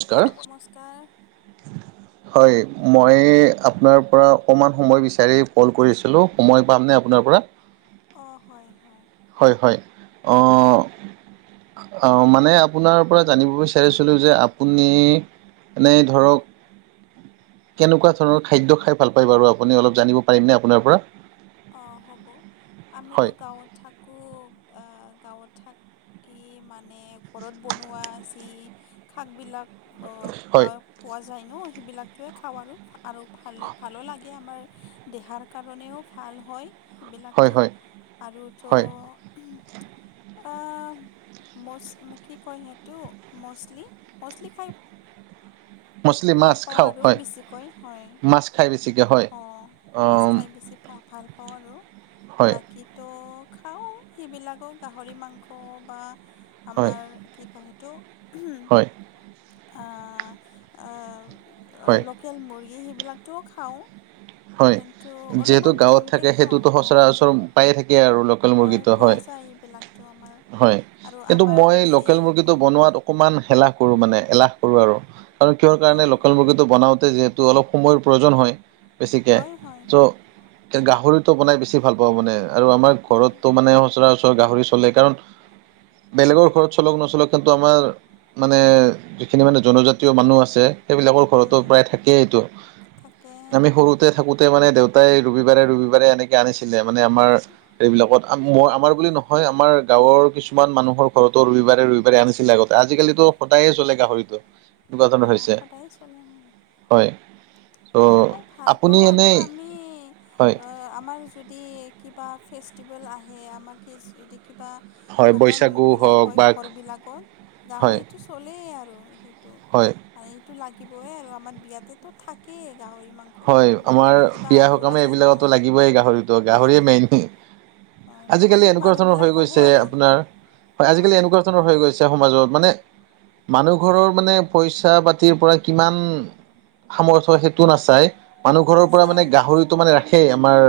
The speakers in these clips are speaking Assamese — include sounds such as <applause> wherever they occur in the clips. নমস্কাৰ নমস্কাৰ। <inaudible> হয়, মই আপোনাৰ পৰা অকমান সময় বিচাৰি কল কৰিছিলো। সময় পামনে আপোনাৰ পৰা? অ, হয়, হয়। হয়, হয়, অ অ মানে আপোনাৰ পৰা জানিব বিচাৰিছিলো যে আপুনি এনেই ধৰক। কেনেকোৱা ধৰণৰ খাদ্য খাই ভাল পায় বাৰু আপুনি অলপ জানিব পাৰিমনে আপোনাৰ পৰা। অ, হ'ব। আমিতো হয় গাঁৱত থাকো, এ গাঁৱত থাক কি মানে ঘৰত বনোৱা যি শাকবিলাক <unintelligible> পা হয় পোৱা যায় ন সেইবিলাকটোৱে খাওঁ আৰু, আৰু ভালো ভালো লাগে আমাৰ দেহাৰ কাৰণেও ভাল হয়। হয় সেইবিলাকতো হয় আৰু তো হয় আ। মচ কি কয় সেইটো মছলি মছলি খাই মছলি ভাল মাছ পাওঁ খাওঁ আৰু হয় বেছিকৈ হয়, মাছ খাই বেছিকৈ হয় অ মাছ অঁ, খাই বেছি ভা ভাল পাওঁ আৰু হয় বাকী ত খাওঁ সেইবিলাকো গাহৰি মাংস বা হয় আমাৰ কি কয় সেটো উম, হয় আহ, আহ, আহ হয় লক- কেল মুৰ্গী সেইবিলাকতো খাওঁ। হয় কিন্তু যিহেতু অলপমান গাঁৱত কমকৈ থাকে খাওঁ সেইটোতো অঁ সচৰাচৰ পায়ে থাকে আৰু। লোকেল মুগিটো পোৱা হয়, যায় এইবিলাকতো আমাৰ হয়, আৰু এতিয়া টো আমাৰ মই যি লোকেল মুগিটো অঁ বনুৱাত অকণমান হেলাহ কৰো মানে এলাহ কৰো আৰু কাৰণ কিয় কাৰণে অঁ লোকেল মুৰ্গী বনাওঁতে যিহেতু অলপ সময়ৰ প্ৰয়োজন হয় বেছিকে হয় হয় হয় য- গাহৰিটো বনাই বেছি ভাল পাওঁ মানে আৰু আমাৰ ঘৰতটো মানে সচৰাচৰ গাহৰি চলে। কাৰণ বেলেগৰ ঘৰত চলক নচলক কিন্তু আমাৰ মানে যিখিনি মানে জনজাতীয় মানুহ আছে সেইবিলাকৰ ঘৰতো অঁ প্ৰায় থাকে এইটো। থাকে। আমি সৰুতে থাকোতে মানে দেউতাই ৰবিবাৰে ৰবিবাৰে এনেকে আনিছিলে। মানে আমাৰ এইবিলাকত মই আমাৰ বুলি নহয়, আমাৰ গাঁৱৰ কিছুমান মানুহৰ ঘৰতো ৰবিবাৰে ৰবিবাৰে আনিছিল আগতে, আজিকালি ত‌ সদায়ে চলে গাহৰিটো এনেকুৱা ধৰণ অঁ হৈছে। সদায় চলে হয়। চ খাই ভাল পাওঁ আৰু আমি হয় আমাৰ যদি কিবা ফেষ্টিভেল আহে, আমাৰ কিছ যদি কিবা হয় প্ৰগ্ৰাম বৈশাগু বিলাক হওক হয় বা ঘৰ বিলাকত হয় গাহৰিতো চলে আৰু সেইটো, হয় মানে এইটো লাগিবয়ে আৰু আমাৰ বিয়াতেতো থাকেই গাহৰি মাংস। হয় আমাৰ নহ'লে কিবা বিয়া আধৰুৱা সকামে যেন এইবিলাকতো আৰু লাগিবই গাহৰিটো গাহৰিয়ে হয় হয় মেইন। আজিকালি নহ'লে এনেকুৱা ধৰণৰ মানুহবিলাক হৈ ক'ব গৈছে আৰু আপোনাৰ হয়, আজিকালি হয় এনেকুৱা ধৰণৰ হৈ গৈছ- ছে সমাজত মানে মানুহ ঘৰৰ মানে পইচা পাতিৰ পৰা কিমান সামৰ্থ সেইটো নাচাই। মানুহ ঘৰৰ পৰা মানে নাচায় গাহৰিতটো মানে ৰাখেই আমাৰ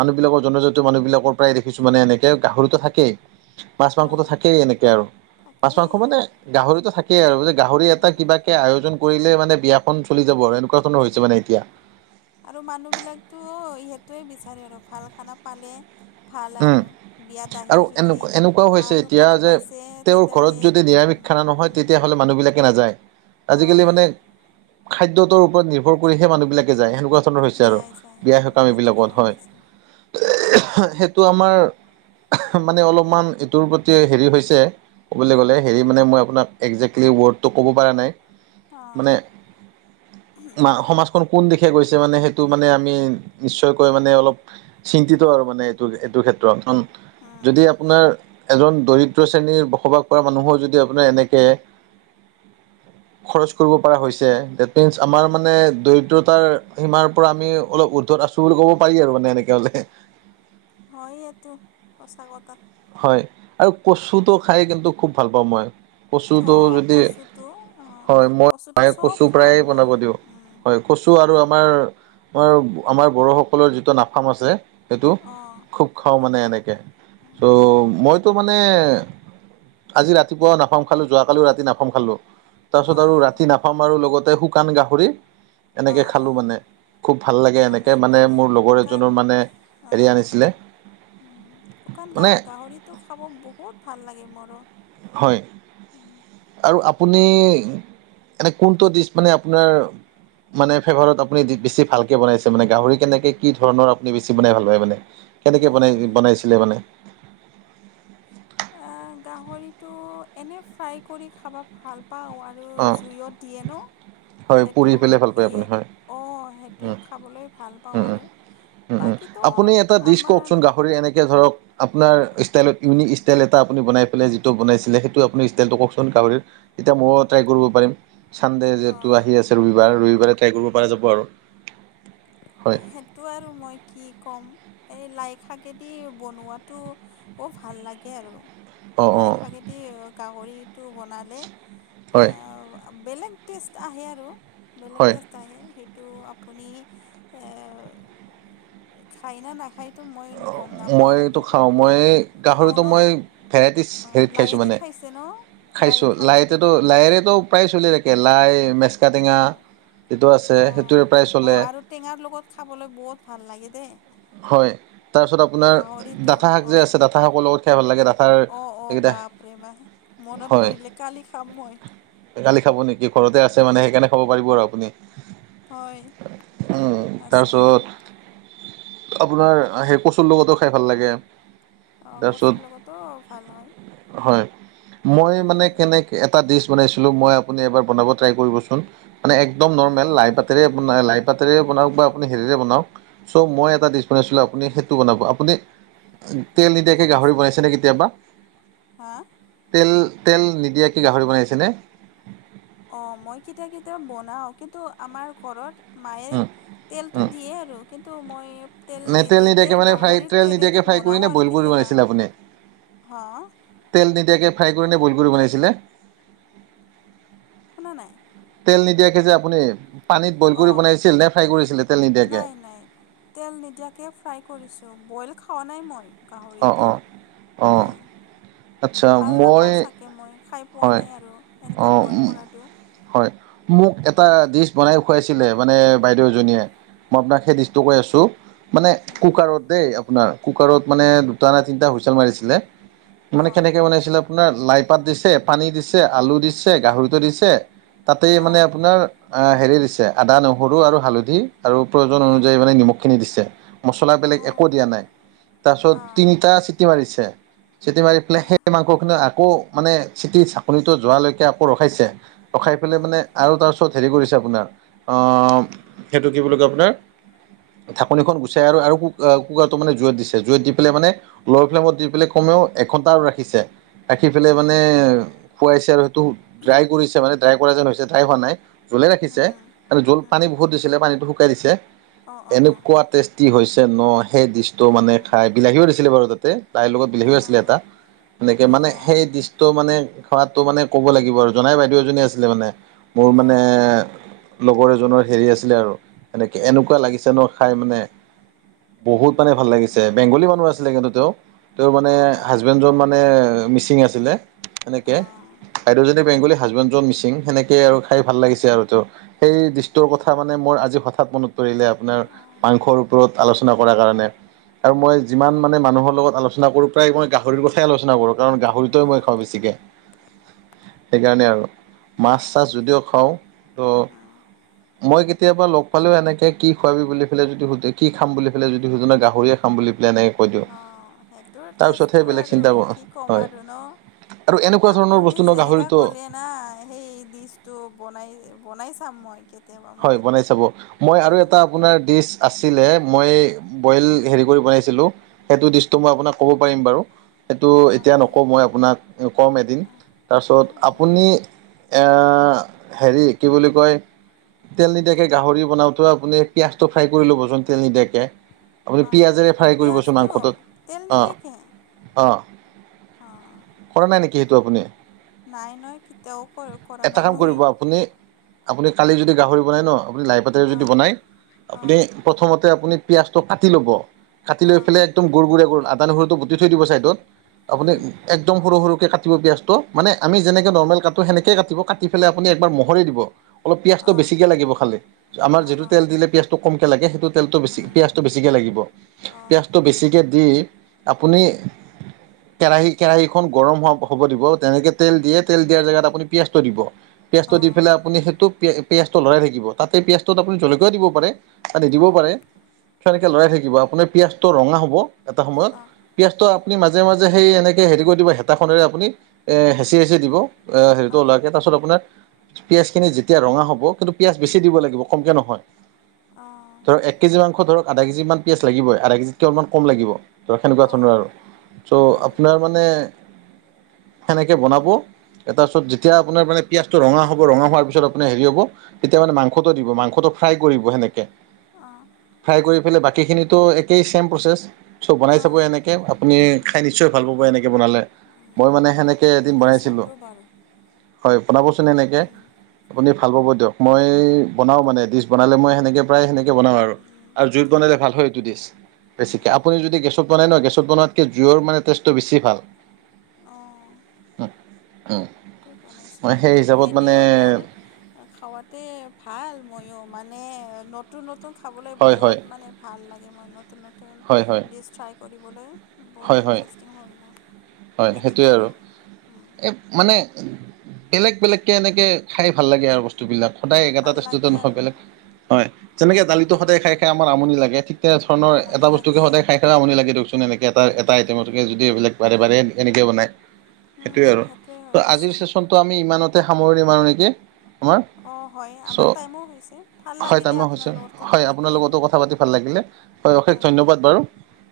মানুহ বিলাকৰ জনজাত- ত মানুহবিলাকৰ প্ৰায় দেখিছো মানে এনেকে গাহৰিতটো থাকে। মাছ হয় মাংসটো থাকেই এনেকে আৰু মাছ, থাকেই মাংস মানে আৰু গাহৰিতটো থাকেই আৰু গাহৰি এটা কিবাকে আয়োজন কৰিলে মানে বিয়াখন চলি যাব আৰু এনেকুৱা ধৰণৰ হৈছে অঁ মানে এতিয়া। আৰু মানুহবিলাকতো সেইটোৱে বিচাৰে আৰু ভাল খানা পালে ভাল উম আৰু বিয়াত আৰু আহি যদি এনেকুৱা এনেকুৱাও হৈছে ভাল এতিয়া খানা যে পাইছে তেওঁৰ তেতিয়া ঘৰত হ'লে যদি নিৰামিষ খানা নহয় তেতিয়া হ'লে মানুহবিলাকে নাযায়। আজিকালি হয় মানে খাদ্যতৰ ওপৰতনিৰ্ভৰ কৰিহে মানুহ বিলাকে যায় সেনেকোৱা খণ্ডৰ হৈছে আৰু যায় যায় বিয়া সকাম এই এনেকুৱা হৈ বিলাকত গৈছে হয়। সেইটো আমাৰ মানে অলপমান এইটোৰ প্ৰতি হেৰি হৈছে। ক'বলৈ গ'লে হেৰি মানে মই আপোনাক একজেক্টলি ৱৰ্ডটো ক'ব পৰা নাই, অঁ মানে তাৰ সমাজখন কোন দিশে গৈছে মানে সেইটো মানে আমি নিশ্চয়কৈ মানে অলপ চিন্তিত আৰু মানে এইটো এইটো ক্ষেত্ৰত কাৰণ যদি আপোনাৰ এজন দৰিদ্ৰ শ্ৰেণীৰ বসবাস কৰা মানুহৰ যদি আপোনাৰ এনেকে খৰচ কৰিব পৰা হৈছে ডেট মিনচ আমাৰ উম, মানে দৰিদ্ৰতাৰ সীমাৰ পৰা আমি অলপ উদ্ধত আছো বুলি ক'ব পাৰি, আৰু মানে এনেকে হলে। হয় এটো সঁচা কথা। হয় আৰু কচুটো খাই কিন্তু খুব ভাল পাওঁ মই। কচুটো অঁ যদি কচুটো অঁ হয় মই কচুটো মায়ে চব কচু প্ৰায়ে খাওঁ মই বনাব দিওঁ উম, হয়। কচু আৰু আমাৰ আমাৰ আমাৰ বড়োসকলৰ যিটো নাফাম আছে। সেইটো অঁ খুব খাওঁ মানে নাপাম এনেকৈ ত' মইতো মানে আজি ৰাতিপুৱা নাফাম খালোঁ যোৱাকালিও ৰাতি নাফাম খালোঁ। তাৰপাছত আৰু অঁ ৰাতি নাপাম আৰু লগতে শুকান গাহৰি এনেকে অঁ খালোঁ অঁ মানে। খুব ভাল অঁ লাগে ভালে এনেকে মানে ভালে মোৰ লগৰ শুকান এজনৰ মানে হেৰি আনিছিলে। শুকান মানে গাহৰিটো খাব বহুত ভাল লাগে মোৰো। হয়। উম, আৰু আপুনি এনে কোনটো ডিছ মানে আপোনাৰ মানে ফেভাৰত আপুনি বেছি ভালকে বনাইছে মানে গাহৰি কেনেকে কি ধৰণৰ আপুনি বেছি বনাই ভাল পায় মানে। কেনেকে বনাই উম, বনাইছিলে মানে। গাহৰিতটো এনে ফ্ৰাই কৰি খাব ভাল পাওঁ আৰু আৰু অ জুইয়ত দিয়ে ন হয় পুৰি পেলাই ভাল পায় আপুনি হয়। সেটো অ সেটো। উম খাবলৈ ভাল পাওঁ উম উম। আৰু বাকীতো আমাৰ। খুৰী এনেকে ধৰক আপোনাৰ ষ্টাইলত ইউনিক ষ্টাইল এটা আপুনি বনাই পেলাই যিটো বনাইছিলে সেইটো আপুনি ষ্টাইলটো কওঁকচোন গাহৰিৰ। এতিয়া ময়ো ট্ৰাই কৰিব পাৰিম। চানডে যিহেতু অঁ আহি আছে ৰবিবাৰ ৰবিবাৰে ট্ৰাই কৰিব পৰা যাব আৰু হয়। সেইটো আৰু মই কি ক'ম এই লাই শাকেদি বনোৱাটো। মোৰ ভাল লাগে আৰু অ', লাই অ', শাকেদি গাহৰিটো বনালে হয়, অ বেলেগ টেষ্ট আহে আৰু বেলেগ হয়। টেষ্ট আহে সেইটো আপুনি এই খায় না নাখায় তো মই গম নাপাওঁ মইতো কিন্তু খাওঁ মই বহুতে খাওঁ গাহৰিটো ন। মই ভেৰাইটিছ অ হেৰিত খাইছোঁ লাইদি মানে। খাইছে ন লাই খাইছোঁ শাকতো লাইতেতো দি অ লাইৰেতো প্ৰায় চলি থাকে লাই মেচকাটেঙা যিটো আছে অঁ সেইটোও প্ৰায় অঁ চলে। আৰু টেঙাৰ লগত খাবলৈ বহুত ভাল লাগে দেই। হয় তাৰপিছত আপোনাৰ গাহৰিটো ডাঠা শাক যে অঁ আছে ডাঠা শাকৰ লগত খাই ভাল লাগে ডাঠাৰ। অ এইকেইটা বাহ ৰে বাহ মনত হয় পৰিলে কালি খাম মই। কালি খাব নেকি ঘৰতে আছে মানে সেইকাৰণে খাব পাৰিব আৰু আপুনি। হয় উম আছে তাৰপিছত, আপোনাৰ সেই কচুৰ লগতো খাই ভাল লাগে। অ তাৰপিছত কচুৰ লগতো ভাল হয়। হয়। মই মানে কেনে এটা ডিছ বনাইছিলোঁ মই আপুনি এবাৰ বনাব ট্ৰাই কৰিবচোন, মানে একদম নৰ্মেল অঁ লাই পাতেৰে লাই পাতেৰে বনাওঁক, বা আপুনি হেৰিৰে বনাওঁক চ' মই এটা ডিছ বনাইছিলোঁ আপুনি সেইটো বনাব আপুনি। তেল নিদিয়াকে গাহৰি ক'বচোন বনাইছে নে কেতিয়াবা? হা তেল তেল নিদিয়া কে গাহৰি বনাইছিলে। অ মই কেতিয়া কেতিয়া বনাওঁ কিন্তু আমাৰ ঘৰত মায়ে উম, তেলটো উম, দিয়ে আৰু কিন্তু মই তেল নে নিদিয়াকে মানে ফ্ৰাই গাহৰিৰ তেল নিদিয়াকে তেলেদি ফ্ৰাই কৰি বনাও নে আৰু বইল কৰি কেতিয়াবা বনাইছিলে আপুনি? হ তেল নিদিয়াকে ফ্ৰাই কৰি নে বইল কৰি বনাইছিলে্ শুনা নাই। তেল নিদিয়াকে যে আপুনি পানীত বইল কৰি অঁ বনাইছিল নে ফ্ৰাই কৰিছিলে তেল নিদিয়াকে? নাই নাই তেল নিদিয়াকে ফ্ৰাই কৰিছোঁ বইল খোৱা নাই মই। অ', গাহৰিটো অ', অ', হয় আচ্ছা ভাল মই নাপাওঁ চাগে মই খাই। পোৱা হয় নাই আৰু এনেকুৱা অহ বইল কৰাটো হয় মোক এটা হয় ডিছ বনাই খুৱাইছিলে মানে বাইদেউ এজনীয়ে মই আপোনাক সেই ডিশটো কৈ আছোঁ। মানে উম, কুকাৰত দেই আপোনাৰ কুকাৰত মানে দুটা নে তিনিটা হুইচেল মাৰিছিলে। মানে অঁ কেনেকে বনাইছিলোঁ আপোনাৰ লাই পাত দিছে পানী দিছে আলু দিছে গাহৰিটো দিছে। তাতেই মানে অঁ আপোনাৰ হেৰি দিছে আদা নহৰু আৰু হালধি আৰু প্ৰয়োজন অঁ অনুযায়ী মানে নিমখ খিনি দিছে মছলা অঁ বেলেগ অঁ একো দিয়া নাই। তাৰপিছত তিনিটা চিটি মাৰিছে। চিটি মাৰি পেলাই অঁ সেই মাংসখিনি আকৌ মানে চিটি চাকনিটো যোৱালৈকে আকৌ ৰখাইছে ৰখাই পেলাই অঁ মানে আৰু তাৰপিছত হেৰি কৰিছে আপোনাৰ সেইটো কি বুলি কয় আপোনাৰ ঢাকনিখন গুচাই আৰু কু কুকাৰটো মানে জুইয়ত দিছে জুইয়ত দি পেলাই মানে ল' ফ্লেমত দি পেলাই কমেও এঘণ্টা ৰাখিছে ৰাখি পেলাই অঁ মানে খুৱাইছে আৰু সেইটো ড্ৰাই কৰিছে মানে ড্ৰাই কৰা যেন হৈছে ড্ৰাই হোৱা নাই জোলে অ অ অ অ অ অ অ অ ৰাখিছে মানে জোল পানী বহুত দিছিলে পানীটো শুকাই দিছে অ এনেকুৱা টেষ্ট টি হৈছে ন সেই ডিচটো মানে খাই বিলাহীও দিছিলে বাৰু তাতে তাইৰ লগত বিলাহী আছিলে এটা এনেকে মানে সেই ডিচটো মানে খোৱাটো মানে ক'ব লাগিব আৰু জনাই বাইদেউ এজনী আছিলে মানে মোৰ মানে লগৰ এজনৰ হেৰি আছিলে আৰু সেনেকে এনেকুৱা লাগিছে ন খাই মানে বহুত মানে ভাল লাগিছে বেংগলী মানুহ আছিলে কিন্তু তেওঁ তেওঁৰ মানে অ অ অ অ হাজবেণ্ডজন মান নে মিচিং আছিলে সেনেকে বাইদেউ জনি বেংগলী হাজবেণ্ডজন মিচিং সেনেকে আৰু খাই ভাল লাগিছে আৰু তেওঁ সেই দৃষ্টোৰ কথা মানে মোৰ আজি হঠাৎ মনত পৰিলে আপোনাৰ মাংসৰ ওপৰত আলো চনা কৰাৰ কাৰণে আৰু মই যিমান মানে মানুহৰ লগত আলচনা কৰো প্ৰায় মই গাহৰিৰ কথাই আলোচনা কৰো কাৰণ গা গাহৰিতোৱে মই খাওঁ বেছিকে সেইকাৰণে আৰু মাছ চাছ যদিও খাওঁ ত মই কেতিয়াবা লগ পালেও এনেকে কি খুৱাবি বুলি পেলে যদি সুধে কি খাম বুলি পেলে যদি সুধে নহয় গাহৰিয়ে। খাম বুলি পেলা এনেই। অ সেইটোৰ টেষ্টটো আৰু চিন্তা কি ক'ম হয় আৰু ন। আৰু এনেকুৱা ধৰণৰ আপুনি বস্তু ন যেনেকা গাহৰিটো ক'লে। না সেই ডিচটো বনাই বনাই চাম মই কে হয় বনাই চাব মই আৰু এটা আপোনাৰ ডিছ আছিলে মই বইল হেৰি কৰি বনাইছিলোঁ সেইটো ডিচটো মই আপোনাক ক'ব পাৰিম বাৰু সেইটো অ এতিয়া কি নকওঁ মই আপোনাক ক'ম এদিন অ তাৰপিছত অ হ'ব আপুনি এয়া হেৰি কি বুলি কয়? তেল নিদিয়াকে গাহৰি বনাওঁতে আপুনি পিয়াঁজটো ফ্ৰাই কৰি ল'বচোন তেল নিদিয়াকে আপুনি অ পিঁয়াজেৰে ফ্ৰাই কৰিবচোন পিঁয়াজটো মাংসটোত তেল অ নিদিয়াকৈ অ অঁশ কৰা নাই নেকি সেইটো আপুনি নাই নহয় কেতিয়াও কৰোঁ কৰা এটা নাই কাম মই কৰিব আপুনি আপুনি কালি যদি গাহৰি বনায় ন আপুনি লাই পাতেৰে যদি অঁ বনায় আপুনি অঁ প্ৰথমতে আপুনি পিয়াজটো কাটি ল'ব কাটি লৈ অঁ পেলে একদম গুৰ গুৰিয়া কৰি আদা, নহৰুটো। দি থৈ দিব ছাইডত আপুনি উম একদম সৰু সৰুকৈ কাটিব পিঁয়াজটো। মানে আমি উম যেনেকে নৰ্মেল কাটো সেনেকে কাটো কাটি পেলে আপুনি একবাৰ মহাৰি দিব অলপ পিয়া টো অঁ বেছিকে লাগিব খালি আমাৰ অহ যিটো তেল দিলে পিয়াঁজটো কমকে লাগে সেইটোত। তেলটো বেছি উম পিয়াঁজটো বেছিকে লাগিব অঁ পিয়াঁজটো বেছিকে দি। আপুনি কেৰাহী কেৰাহীখন গৰম হ হ'ব দিব তেনেকে। তেল দিয়ে তেল দিয়াৰ জেগাত আপুনি পিয়াঁজটো দিব পিয়াঁজটো দি অঁ পেলাই আপুনি সেইটো পি পিঁয়টো লৰাই থাকিব তাতে পিয়াঁজটোত আপুনি জলকীয়াও দিব পাৰে। তাত নিদিবও অঁ পাৰে সেনেকে লৰাই থাকিব আপোনাৰ পিয়াঁজটো ৰঙা হ'ব। এটা সময়ত, অঁ পিয়াঁজটো অঁ অঁ আপুনি মাজে মাজে সেই এনেকে হেৰি কৰি দিব, হেতা খনেৰে আপুনি এই হেঁচি উম হেঁচি দিব অ হেৰিটো অঁ ওলোৱাকে, তাৰপিছত আপোনাৰ পিঁয়াজখিনি যেতিয়া ৰঙা হ' ব কিন্তু পিয়াঁজ বেছি দিব লাগিব, কমকে নহয়। অঁ। ধৰ এক কেজি মাংস ধৰক আধা কেজিমান পিয়াঁজ লাগিবৈ, আধা কেজিতকে অলমান কম লাগিব। ত' সেনেকুৱা অঁ ধৰণৰ আৰু চ উম অঁ অঁ উম আপোনাৰ মানে সেনেকে বনাব। এটা চউত যেতিয়া আপোনাৰ পিয়াঁজটো ৰঙা হ'ব ৰঙা হোৱাৰ পিছত আপুনি হেৰি হ'ব। তেতিয়া মানে মাংসটো দিব মাংসটো ফ্ৰাই কৰিব সেনেকে। অ ফ্ৰাই কৰি পেলে বাকীখিনিটো একেই চেম প্ৰচছ চ' বনাই চাব অঁ এনেক। হে আপুনি উম খাই নিশ্চয় ভাল পাব এনেকে বনালে। মই মানে সেনেকে কে এদিন বনাই চাম বনাইছিলোঁ। ৰ'বা আৰু হয়' বনাবচোন এনেকে উম আপুনি ভাল পাব দিয়ক। মই বনাও মানে ডিচ বনালে মই সেনেকে প্ৰায় সেনেকে বনাওঁ আৰু। উম আৰু জুইত বনালে ভাল হয় এইটো দিছ। বেছিকে উম আপুনি যদি গেছত বনাই ন, গেছত বনোৱাতকৈ জুইয়ৰ মানে তেজ টো বেছি ভাল। অঁ <unintelligible> সেইটো বনাই চাব মই সেই বাৰু। হিচাপত মানে এনেও মোৰ খোৱাতে ভাল ময়ো। মানে নতুন নতুন খাবলৈ হয় হয় বহুত মানে ভাল লাগে। মই নতুন নতুন হয় হয় ন ডিছ ট্ৰাই কৰিবলৈ, বহুত ইণ্টাৰেষ্টিং হ'য় মোৰ, হয় সেইটোৱে এনেকাই আৰু। এই মানে বেলেগ বেলেগকে এনেকে খাই ভাল লাগে আৰু বস্তু বিলাক। সদায় বৰ একেটা ভাল টষ্টুতে লাগে নহয় আৰু বেলেগ। হয় তেনেকে অঁ দালিতো বেলেগ সদায় খাই বেলেগ খাই আমাৰ আমনি লাগে। থিক তেনেধৰনয় আমনি এটা বস্তুকে লাগে সদায়াই খাই খাই আমনি লাগে দিয়কচোন, এনেকে এটা হয় এটা হয় আইটিমত। যুগে যুগে এইবিলাক বাৰে বাৰে এনেকে বনাই। সেইটোৱেই আৰু সেইটোৱে ত হৈ আজিৰ গৈছে চেচত ত আমি ইমানতে সামৰনি মাৰো নেকি আমাৰ? অঁ হয় আমাৰ চ' টাইমো হৈছে ভাল হয় লাগিলে তাৰমানে হৈছ, আপোনাৰ লগত কথা হয় পাতি আপোনাৰ আৰু লগতো কথা পাতি ভাল লাগিলে। হয় অশেষ ধন্যবাদ বাৰু।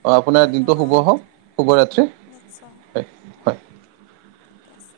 অ আপোনাৰ দিনটো শুভ ধন্যবাদ হওক, শুভৰাত্ৰি। নিশ্চয়। হয় হয় অঁ ঠিক আছে